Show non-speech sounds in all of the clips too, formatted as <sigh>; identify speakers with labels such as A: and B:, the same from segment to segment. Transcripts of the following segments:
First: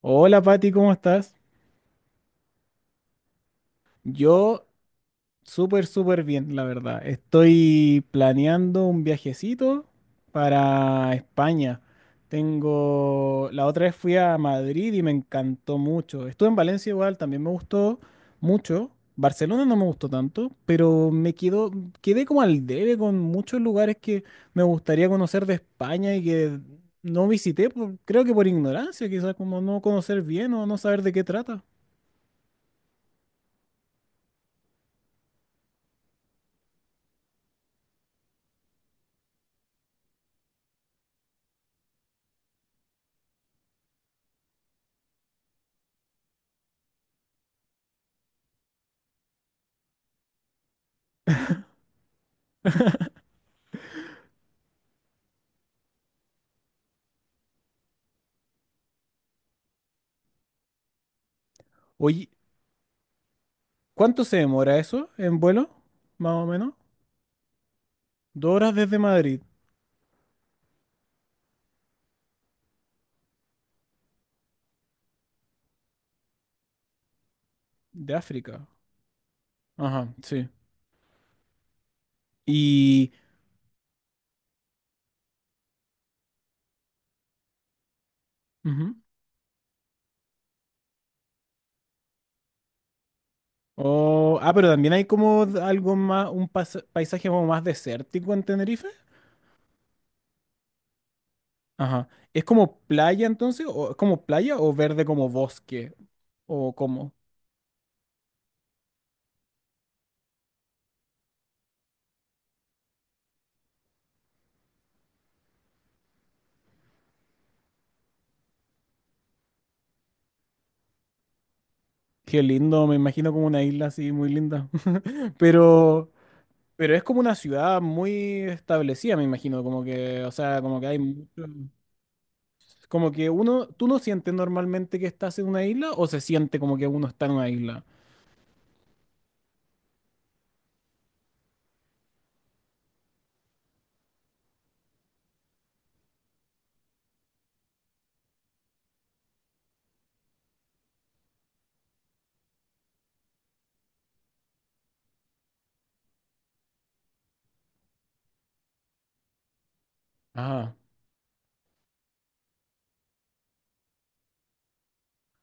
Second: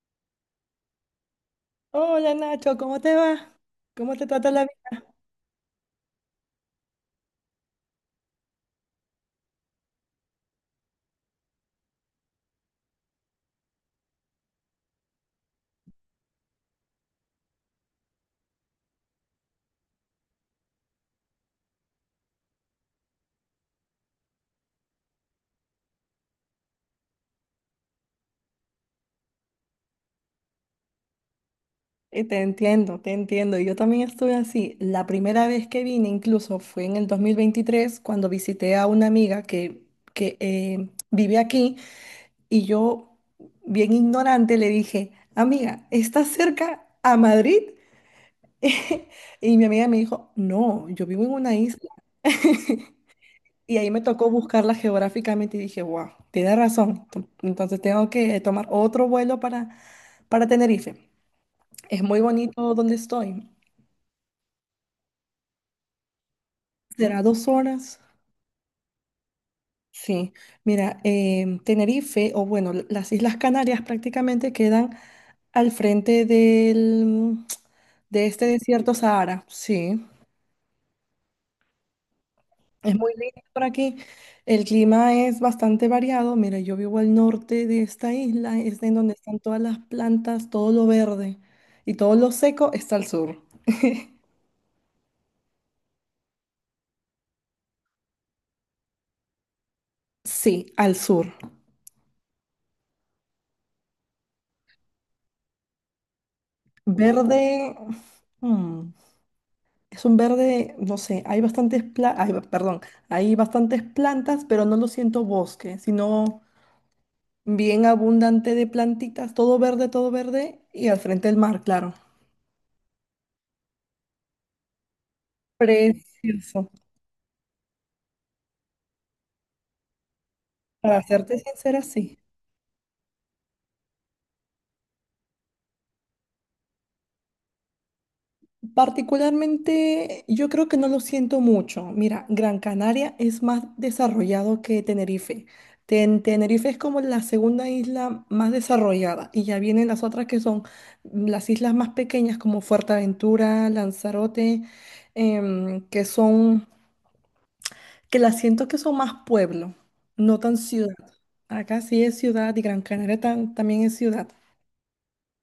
A: Hola Pati, ¿cómo estás?
B: Hola Nacho, ¿cómo te va? ¿Cómo te trata la
A: Yo
B: vida?
A: súper, súper bien, la verdad. Estoy planeando un viajecito para España. La otra vez fui a Madrid y me encantó mucho. Estuve en Valencia igual, también me gustó mucho. Barcelona no me gustó tanto, pero quedé como al debe con muchos lugares que me gustaría conocer de España y que no visité, creo que por ignorancia, quizás como no conocer bien o no saber de qué trata.
B: Te entiendo, te entiendo. Yo también estuve así. La primera vez que vine incluso fue en el 2023 cuando visité a una amiga que vive aquí y yo, bien ignorante, le dije, amiga, ¿estás cerca a Madrid? <laughs> Y mi amiga me dijo, no, yo vivo en una isla. Y ahí me tocó buscarla geográficamente y dije, wow, tiene razón. Entonces tengo que tomar otro vuelo para Tenerife. Es muy
A: Oye,
B: bonito donde estoy.
A: ¿Cuánto se demora eso en vuelo? Más o menos.
B: ¿Será 2 horas?
A: 2 horas desde Madrid,
B: Sí. Mira, Tenerife, o bueno, las Islas Canarias prácticamente quedan al frente del,
A: de
B: de este
A: África.
B: desierto Sahara. Sí.
A: Ajá, sí.
B: Es
A: Y...
B: muy lindo por aquí. El clima es bastante variado. Mira, yo vivo al norte de esta isla, es
A: Ujú.
B: en donde están todas las plantas, todo lo verde. Y todo lo seco está al sur.
A: Oh, ah, pero también hay como algo más, un paisaje como más desértico en Tenerife.
B: Sí, al sur.
A: Ajá. ¿Es como playa entonces? ¿O es como playa o verde como bosque? ¿O como?
B: Verde. mm, Es un verde, no sé, hay bastantes ay, perdón, hay bastantes plantas, pero no lo siento bosque, sino bien abundante de plantitas, todo verde, y al frente el mar, claro.
A: Qué lindo, me imagino como una isla así muy linda. <laughs> Pero,
B: Precioso.
A: pero es como una ciudad muy establecida, me imagino, como que, o sea, como que hay
B: Para serte
A: mucho.
B: sincera, sí.
A: Como que uno, ¿tú no sientes normalmente que estás en una isla o se siente como que uno está en una isla?
B: Particularmente, yo creo que no lo siento mucho. Mira, Gran Canaria es más desarrollado que Tenerife. Tenerife es como la segunda isla más desarrollada y ya vienen las otras que son las islas más pequeñas como Fuerteventura, Lanzarote, em, que son, que las siento que son más pueblo, no tan
A: Ah.
B: ciudad. Acá sí es ciudad y Gran Canaria también es ciudad.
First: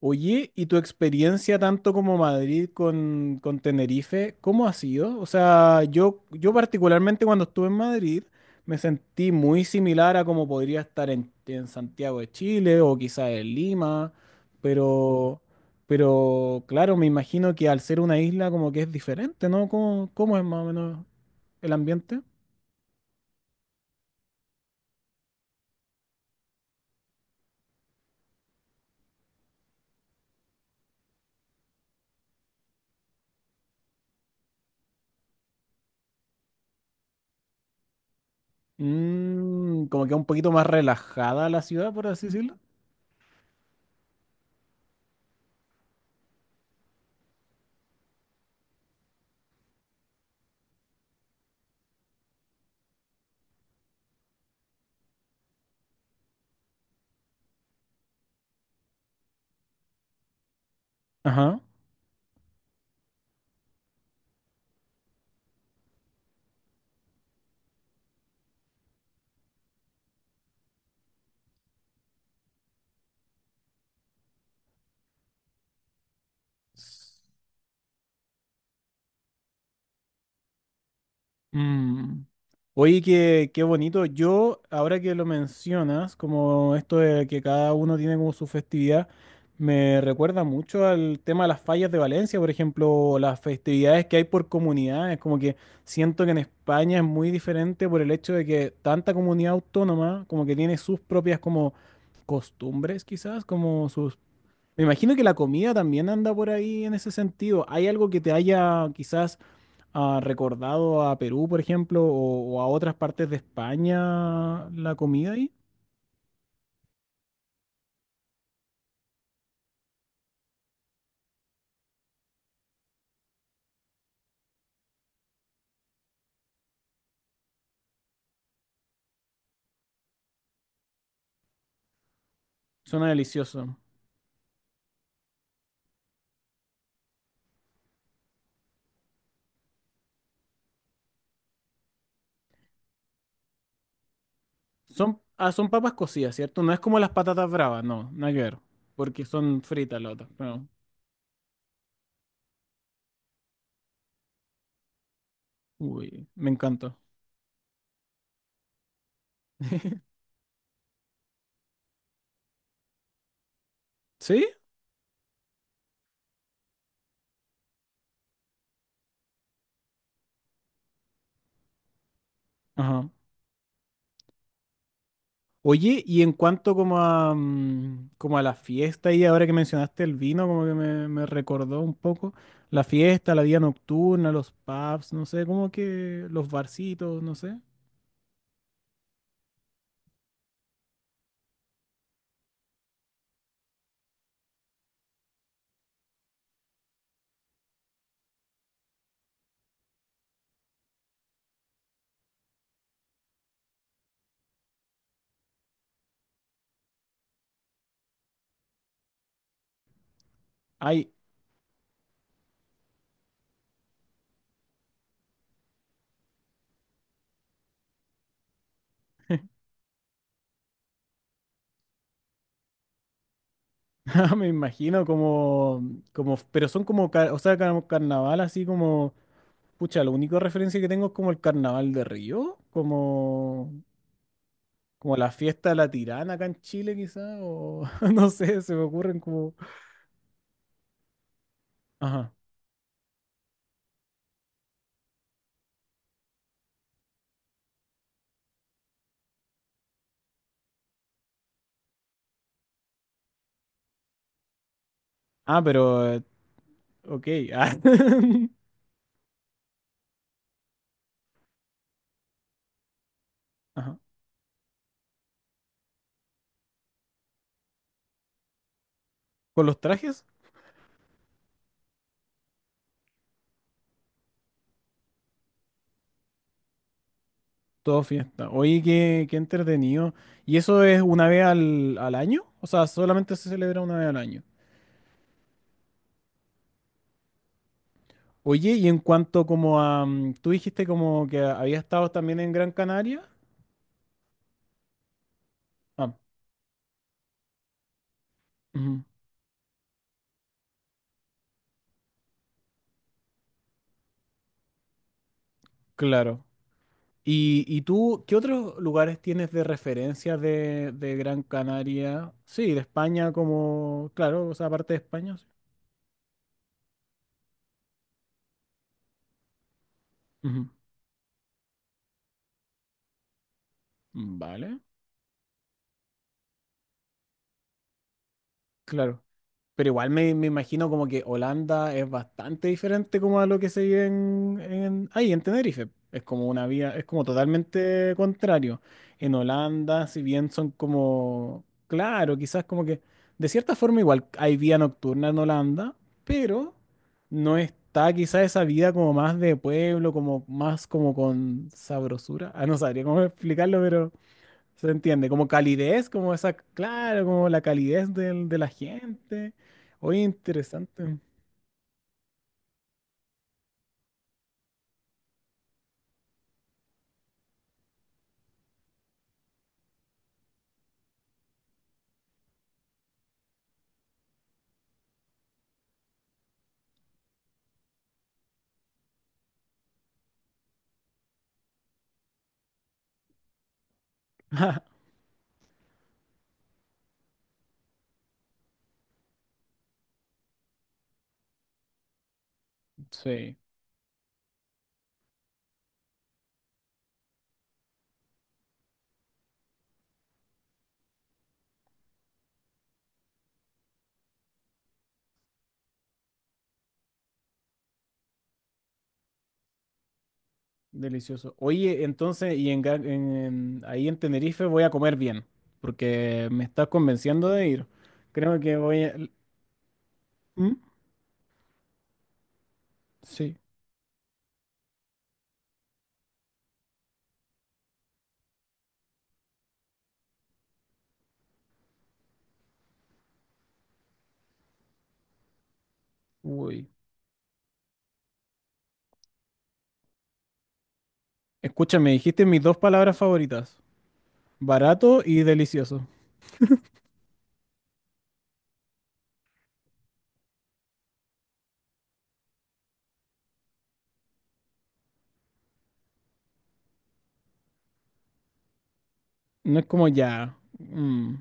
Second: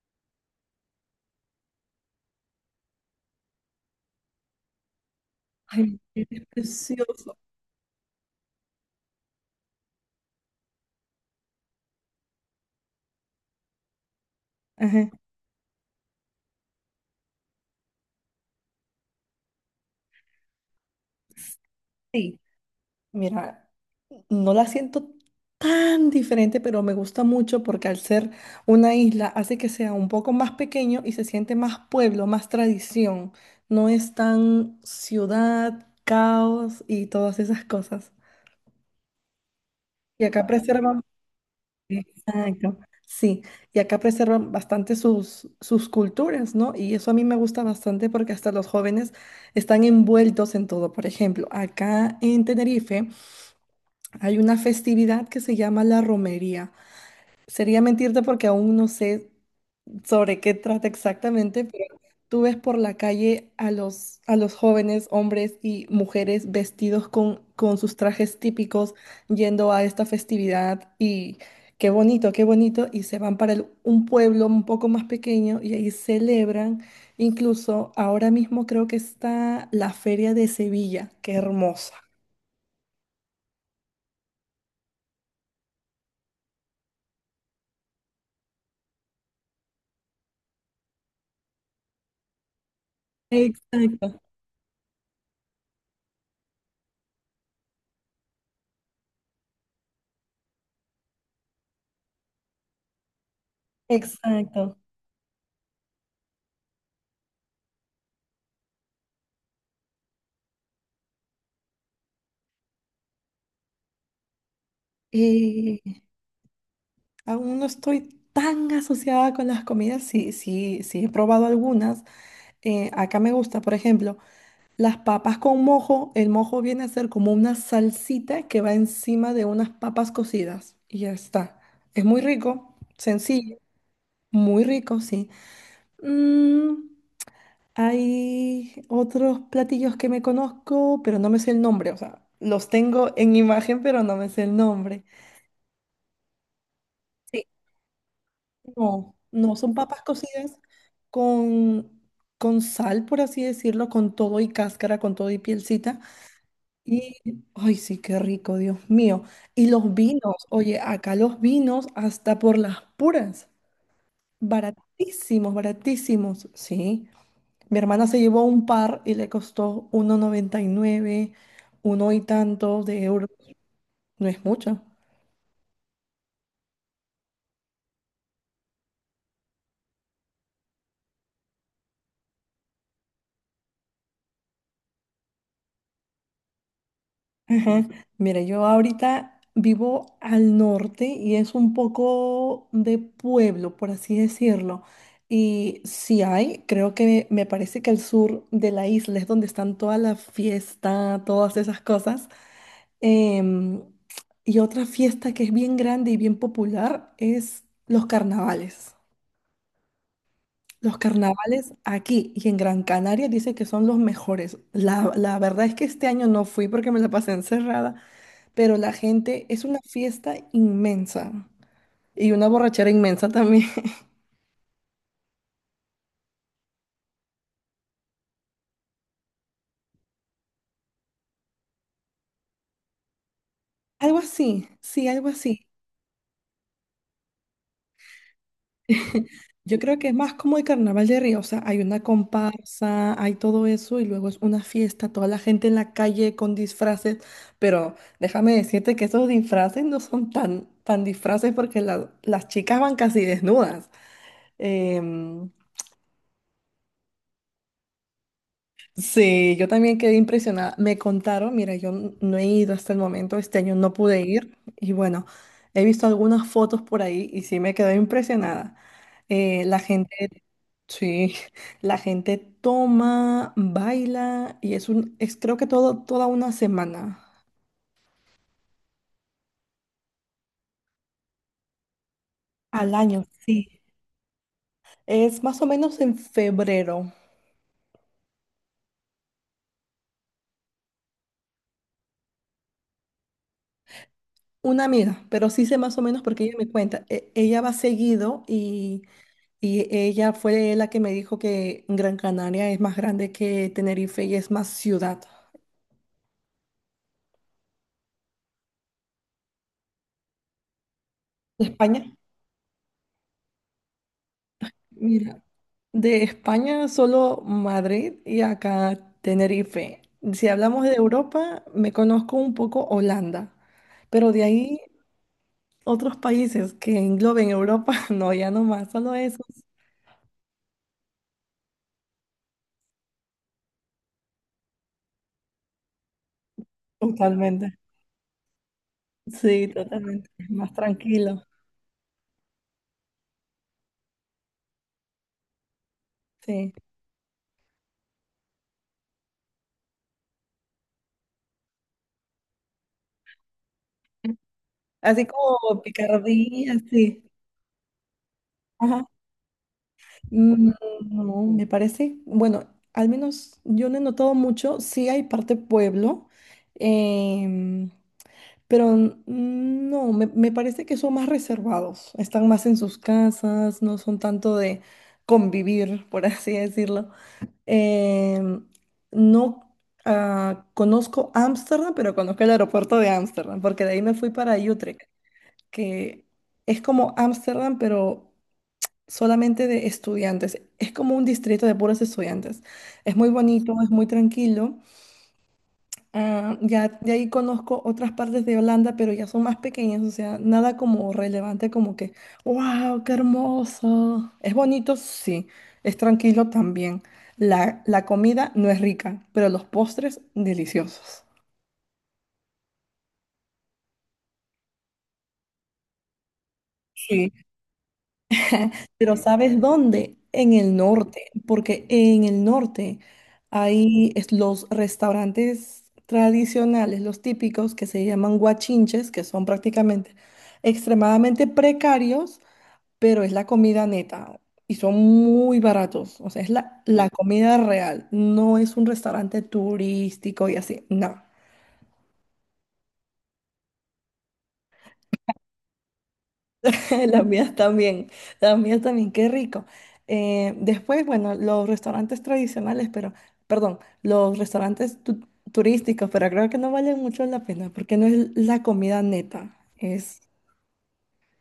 A: Oye, ¿y tu experiencia tanto como Madrid con Tenerife, cómo ha sido? O sea,
B: Ay,
A: yo,
B: es
A: yo particularmente
B: precioso.
A: cuando estuve en Madrid me sentí muy similar a como podría estar en Santiago de Chile o quizás en Lima,
B: Ajá.
A: pero, pero claro, me imagino que al ser una isla como que es diferente, ¿no? ¿Cómo es más o menos el ambiente?
B: Sí, mira. No la siento tan diferente, pero me gusta mucho porque al ser una isla hace que sea un poco más pequeño y se siente más pueblo, más tradición. No es tan ciudad, caos y todas esas cosas.
A: Mm, como que un
B: Y acá
A: poquito más
B: preservan,
A: relajada la ciudad, por así decirlo.
B: exacto, sí, y acá preservan bastante sus culturas, ¿no? Y eso a mí me gusta bastante porque hasta los jóvenes están envueltos en todo. Por ejemplo, acá en Tenerife hay una festividad que se llama la romería. Sería mentirte porque aún no sé sobre qué trata
A: Ajá.
B: exactamente, pero tú ves por la calle a los jóvenes, hombres y mujeres vestidos con sus trajes típicos yendo a esta festividad y qué bonito, y se van para un pueblo un poco más pequeño y ahí celebran. Incluso ahora mismo creo que está la Feria de Sevilla, qué hermosa.
A: Mm. Oye, qué, qué bonito. Yo, ahora que lo mencionas, como esto de que cada uno tiene como su festividad, me recuerda mucho al tema de las fallas de Valencia, por ejemplo, o las festividades que
B: Exacto,
A: hay por comunidades. Como que siento que en España es muy diferente por el hecho de que tanta comunidad autónoma, como que tiene sus propias como costumbres, quizás, como sus...
B: exacto.
A: Me imagino que la comida también anda por ahí en ese sentido. ¿Hay algo que te haya quizás recordado a Perú, por ejemplo, o a otras partes de España la comida ahí?
B: Aún no estoy tan asociada con las comidas, sí, sí, sí he probado algunas. Acá me gusta, por ejemplo, las papas con mojo. El mojo viene a ser como una salsita que va encima de unas papas cocidas y ya está. Es muy rico,
A: Suena
B: sencillo,
A: delicioso.
B: muy rico, sí. Mm, Hay otros platillos que me conozco, pero no me sé el nombre, o sea, los tengo en imagen, pero no me sé el nombre.
A: Son papas cocidas, ¿cierto? No es como las patatas bravas, no, nada que ver,
B: No,
A: porque
B: no
A: son
B: son
A: fritas
B: papas
A: las otras.
B: cocidas
A: Pero,
B: con, con sal, por así decirlo, con todo y cáscara, con todo y pielcita.
A: uy, me encanta.
B: Y, ay, sí, qué rico, Dios mío. Y los
A: <laughs>
B: vinos, oye, acá los vinos hasta por las puras,
A: ¿Sí?
B: baratísimos, baratísimos, sí. Mi hermana se llevó un par y le costó 1,99, uno y tanto de
A: Ajá.
B: euros, no es mucho.
A: Oye, y en cuanto como a, como a la fiesta y ahora que mencionaste el vino, como que me recordó un poco la fiesta, la vida nocturna, los pubs, no sé, como que los barcitos, no sé.
B: Ajá. Mira, yo ahorita vivo al norte y es un poco de pueblo, por así decirlo. Y si hay, creo que me parece que el sur de la isla es donde están toda la fiesta, todas esas cosas. Em, y otra fiesta que es bien grande y bien popular es los carnavales. Los
A: Ay,
B: carnavales aquí y en Gran Canaria dicen que son los mejores. La verdad es que este año no fui porque me la pasé encerrada, pero la gente es una fiesta inmensa y una borrachera inmensa también. <laughs>
A: <laughs> me imagino como, como, pero son como, o sea, como carnaval así como, pucha, la única referencia que tengo es como el carnaval de Río, como,
B: Algo así, sí,
A: como
B: algo
A: la
B: así.
A: fiesta de la Tirana acá en Chile quizá, o <laughs> no sé, se me ocurren como...
B: Yo creo que es más como el Carnaval de Río, o sea, hay una
A: Ajá.
B: comparsa, hay todo eso y luego es una fiesta, toda la gente en la calle con disfraces, pero déjame decirte que esos disfraces no son tan, tan disfraces porque las chicas van casi desnudas. Em,
A: Ah, pero Ok. Ah. <laughs>
B: Sí, yo también quedé impresionada. Me contaron, mira, yo no he ido hasta el momento, este año no
A: Ajá.
B: pude ir y bueno, he visto algunas fotos por ahí y sí me quedé impresionada. Eh,
A: Con
B: la
A: los trajes,
B: gente, sí, <laughs> la gente toma, baila y es, creo que toda una semana
A: todo fiesta. Oye, qué, qué entretenido. ¿Y eso es una vez al, al año? O sea,
B: al año,
A: solamente se celebra
B: sí.
A: una vez al año.
B: Es más o menos en febrero.
A: Oye, y en cuanto como a... Mm. Tú dijiste como que habías estado también en Gran Canaria.
B: Una amiga, pero sí sé más o
A: Ah,
B: menos porque ella me cuenta, ella va seguido y...
A: ujú,
B: Y ella fue la que me dijo que Gran Canaria es más grande que Tenerife y es más ciudad.
A: claro. ¿Y tú qué otros lugares tienes de referencia de Gran
B: ¿De España?
A: Canaria? Sí, de España como... Claro, o sea, aparte de España.
B: Mira,
A: Sí.
B: de España solo Madrid y acá Tenerife. Si
A: Ujú.
B: hablamos de Europa, me conozco un poco Holanda, pero de
A: Vale,
B: ahí otros países que engloben Europa, <laughs> no, ya no más, solo
A: claro.
B: esos.
A: Pero igual me imagino como que Holanda es bastante diferente como a lo que se vive en, ahí, en Tenerife. Es como una vía es como
B: Totalmente.
A: totalmente contrario. En
B: Sí,
A: Holanda, si
B: totalmente,
A: bien son
B: más tranquilo,
A: como, claro, quizás como que, de cierta forma igual hay vía nocturna en Holanda,
B: sí.
A: pero no está quizás esa vida como más de pueblo, como más como con sabrosura. Ah, no sabría cómo <laughs> explicarlo, se
B: Así
A: entiende, como
B: como
A: calidez, como esa,
B: picardía, sí.
A: claro, como la calidez de la gente. Oye,
B: Mm,
A: interesante.
B: No, me parece, bueno, al menos yo no he notado mucho, sí hay parte pueblo, em, pero no, me parece que son más reservados, están más en sus casas, no son tanto de convivir, por <laughs> así decirlo. Em, no, conozco Ámsterdam, pero conozco el aeropuerto de Ámsterdam, porque de ahí me fui para Utrecht,
A: <laughs>
B: que es como Ámsterdam, pero solamente de estudiantes. Es como un distrito de puros estudiantes. Es muy
A: Sí,
B: bonito, es muy tranquilo. Ah, ya de ahí conozco otras partes de Holanda, pero ya son más pequeñas, o sea, nada como relevante como que, wow, qué hermoso. Es bonito, sí, es tranquilo también. La comida no es rica, pero los postres deliciosos.
A: delicioso. Oye, entonces, y en, Ga- en- ahí en Tenerife voy a comer bien, porque me estás
B: Sí.
A: convenciendo de ir. Creo que voy a...
B: Pero ¿sabes dónde? En
A: ¿Mm?
B: el norte, porque en el norte
A: Sí,
B: hay los restaurantes tradicionales, los típicos, que se llaman guachinches, que son prácticamente extremadamente precarios, pero es la comida neta y son muy baratos. O sea, es la,
A: uy.
B: la comida real, no es un restaurante turístico y así, no.
A: Escúchame, dijiste mis dos palabras favoritas, barato y delicioso.
B: <laughs> Las mías también, las mías también, qué rico. Después, bueno, los restaurantes tradicionales, pero, perdón, los restaurantes turísticos, pero creo que no valen mucho la pena porque no es la comida neta,
A: No es como
B: es...
A: ya.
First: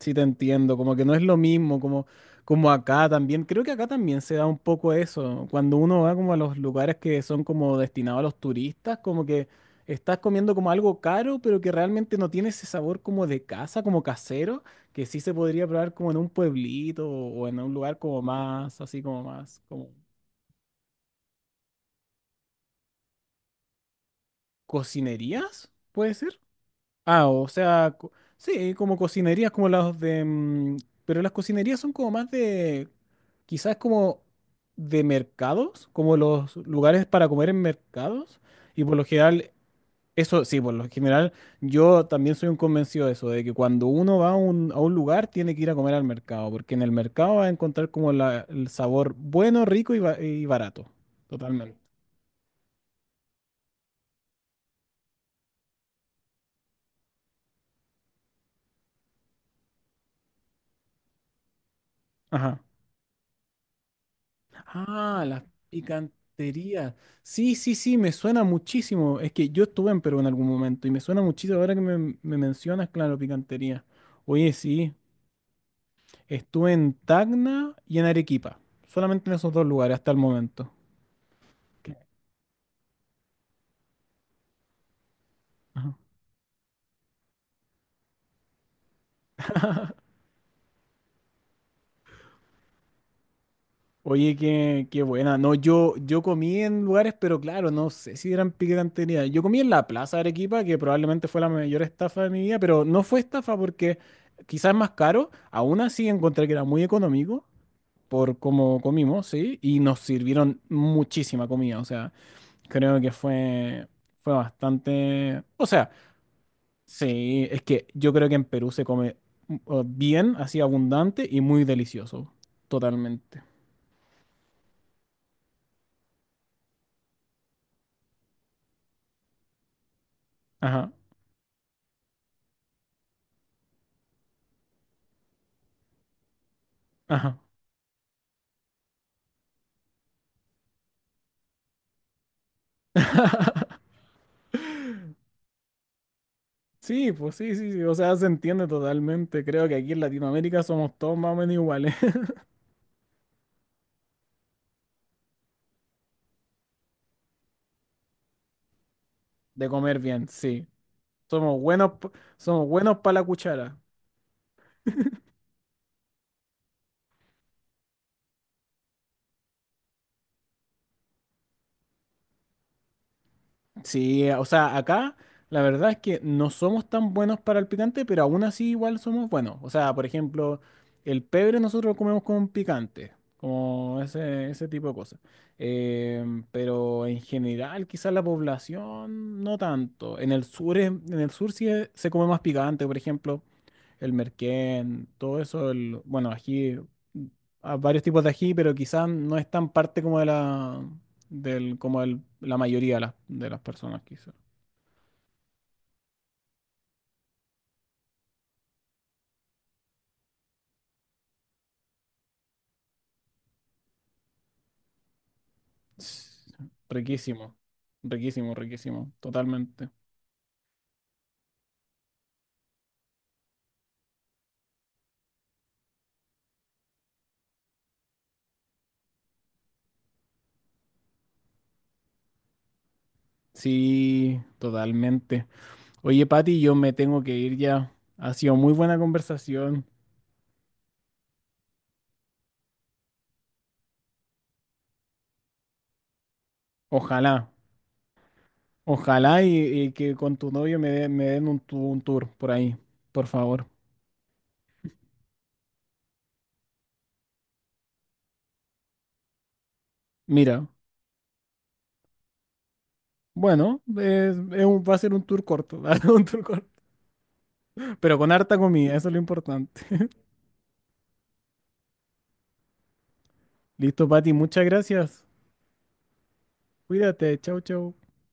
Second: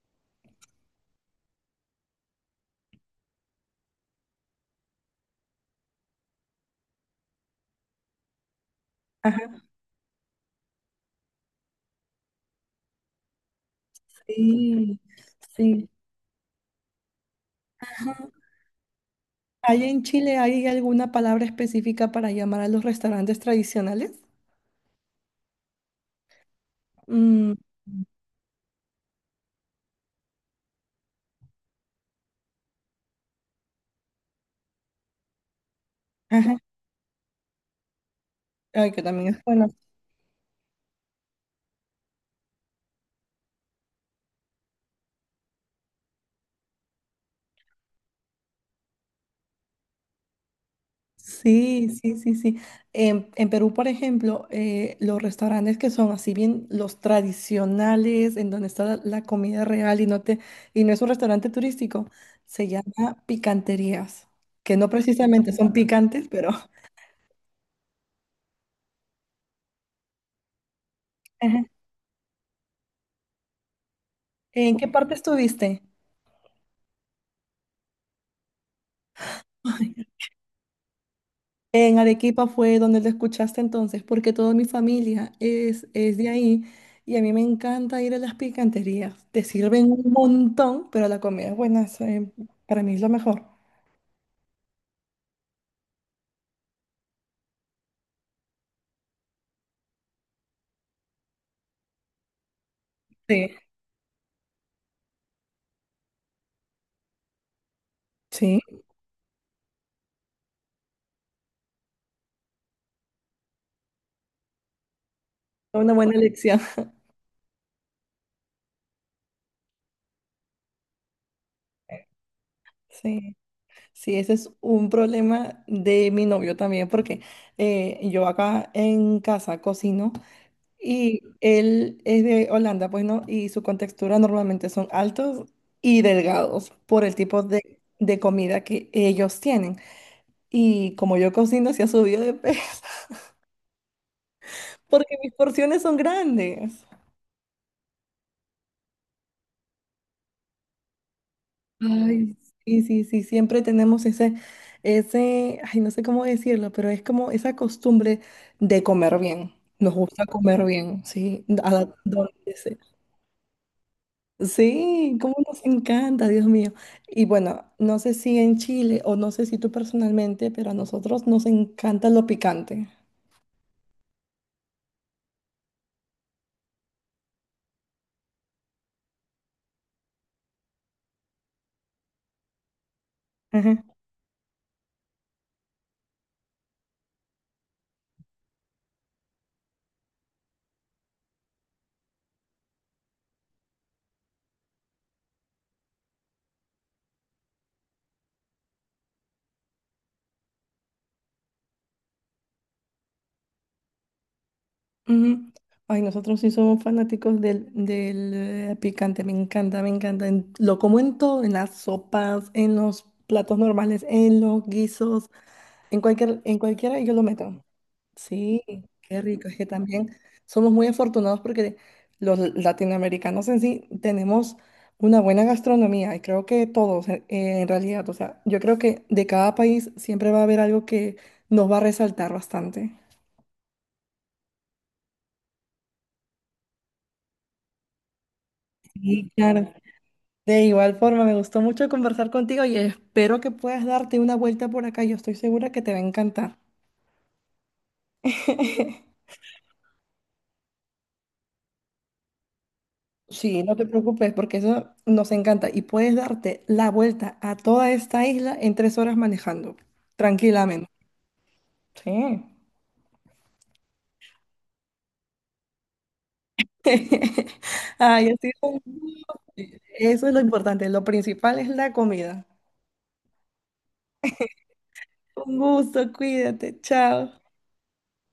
A: Sí, te entiendo, como que no es lo mismo, como, como acá también. Creo que acá también se da un poco eso. Cuando uno va como a los lugares que son como destinados a los turistas, como que
B: Ajá,
A: estás comiendo como algo caro, pero que realmente no tiene ese sabor como de casa, como casero,
B: sí,
A: que sí se podría
B: sí.
A: probar como en un pueblito o en un lugar
B: Ajá.
A: como más, así como más,
B: ¿Hay
A: como
B: en Chile, hay alguna palabra específica para llamar a los restaurantes tradicionales?
A: cocinerías, puede ser. Ah, o
B: Mm,
A: sea, sí, como cocinerías como las de... pero las cocinerías son como más de... Quizás como de mercados, como los
B: ajá,
A: lugares para comer en mercados. Y
B: ay,
A: por
B: que
A: lo
B: también es
A: general,
B: bueno.
A: eso sí, por lo general, yo también soy un convencido de eso, de que cuando uno va a un lugar tiene que ir a comer al mercado, porque en el mercado va a encontrar como el sabor bueno, rico y, y barato. Totalmente.
B: Sí, sí, sí, sí. En Perú, por ejemplo, los restaurantes que son así bien los tradicionales, en donde está la comida real y no te, y no es un restaurante turístico,
A: Ajá.
B: se llama picanterías, que no
A: Ah, las
B: precisamente son picantes, pero ajá.
A: picanterías. Sí, sí, sí, me suena muchísimo. Es que yo estuve en Perú en algún momento y me suena muchísimo ahora que
B: <laughs>
A: me mencionas, claro, picantería. Oye,
B: ¿En qué
A: sí,
B: parte estuviste?
A: estuve en Tacna y en Arequipa. Solamente en esos dos lugares
B: <laughs>
A: hasta el momento. Que-
B: En Arequipa fue donde lo escuchaste entonces, porque toda mi familia es,
A: ajá.
B: es de ahí y a mí me encanta ir a las picanterías. Te sirven un montón, pero la comida es buena, eso, para mí es lo mejor.
A: Oye, qué, qué buena. No, yo comí en lugares, pero claro, no sé si eran picantería. Yo comí en la Plaza de Arequipa, que probablemente fue la mayor estafa de mi vida, pero no fue estafa
B: Sí,
A: porque quizás es más caro. Aún así encontré que era muy económico. Por
B: sí,
A: cómo comimos, ¿sí? Y nos sirvieron muchísima comida, o sea, creo que fue bastante... O
B: fue
A: sea,
B: una buena elección. <laughs>
A: sí, es que yo creo que en Perú se come bien, así abundante y muy delicioso,
B: Sí,
A: totalmente.
B: sí, ese es un problema de mi novio también, porque yo acá en casa cocino.
A: Ajá,
B: Y él es de Holanda, pues no, y su contextura normalmente son altos y delgados por el
A: ajá.
B: tipo de comida que ellos tienen. Y como yo cocino, se ha subido de peso <laughs>
A: <laughs>
B: porque mis porciones son grandes.
A: Sí, pues sí, sí, sí, o sea, se entiende totalmente. Creo que aquí en Latinoamérica somos todos más o menos iguales. <laughs>
B: Ay, sí, sí, sí, siempre tenemos ese, ay, no sé cómo decirlo, pero es como esa costumbre de comer bien.
A: De
B: Nos
A: comer
B: gusta
A: bien,
B: comer
A: sí.
B: bien, sí,
A: Somos
B: a
A: buenos,
B: donde
A: somos
B: sea.
A: buenos para la cuchara.
B: Sí, cómo nos encanta, Dios mío. Y bueno, no sé si en Chile o no sé si tú personalmente, pero a nosotros nos encanta lo picante.
A: Sí, o sea, acá la verdad es que no somos tan buenos para el picante, pero aún así igual somos buenos. O sea, por ejemplo, el pebre nosotros lo comemos con picante,
B: Ajá.
A: como ese tipo de cosas. Pero en general, quizás la población no tanto. En el sur, en el sur sí se come más picante, por ejemplo el merquén, todo eso, el, bueno, ají, mm, a varios tipos de ají, pero quizás no es tan parte como de la, del, como la mayoría de las personas, quizás.
B: Ujú. Ay, nosotros sí somos fanáticos del picante, me encanta, me encanta. Lo como en todo, en las sopas, en los platos normales, en los guisos,
A: Ts-
B: en cualquiera yo lo
A: Riquísimo,
B: meto.
A: riquísimo,
B: Sí,
A: riquísimo,
B: qué rico. Es que
A: totalmente.
B: también somos muy afortunados porque los latinoamericanos en sí tenemos una buena gastronomía y creo que todos en realidad, o sea, yo creo que de cada país siempre va a haber algo que nos va a resaltar bastante.
A: Sí, totalmente. Oye, Pati, yo me tengo que ir ya. Ha sido muy buena
B: Sí, claro.
A: conversación.
B: De igual forma, me gustó mucho conversar contigo y espero que puedas darte una vuelta por acá. Yo estoy segura que te va a encantar.
A: Ojalá,
B: <laughs>
A: ojalá y que con tu novio me den un tour por ahí, por
B: Sí,
A: favor.
B: no te preocupes porque eso nos encanta y puedes darte la vuelta a toda esta isla en 3 horas manejando,
A: Mira.
B: tranquilamente. Sí.
A: Bueno, va a ser un tour corto, <laughs> un tour corto,
B: <laughs>
A: pero
B: Ay,
A: con
B: ha sido
A: harta
B: un
A: comida, eso es lo
B: gusto.
A: importante. <laughs>
B: Eso es lo importante, lo principal es la comida.
A: Listo, Pati, muchas gracias.
B: Un gusto, cuídate, chao.
A: Cuídate, chau, chau.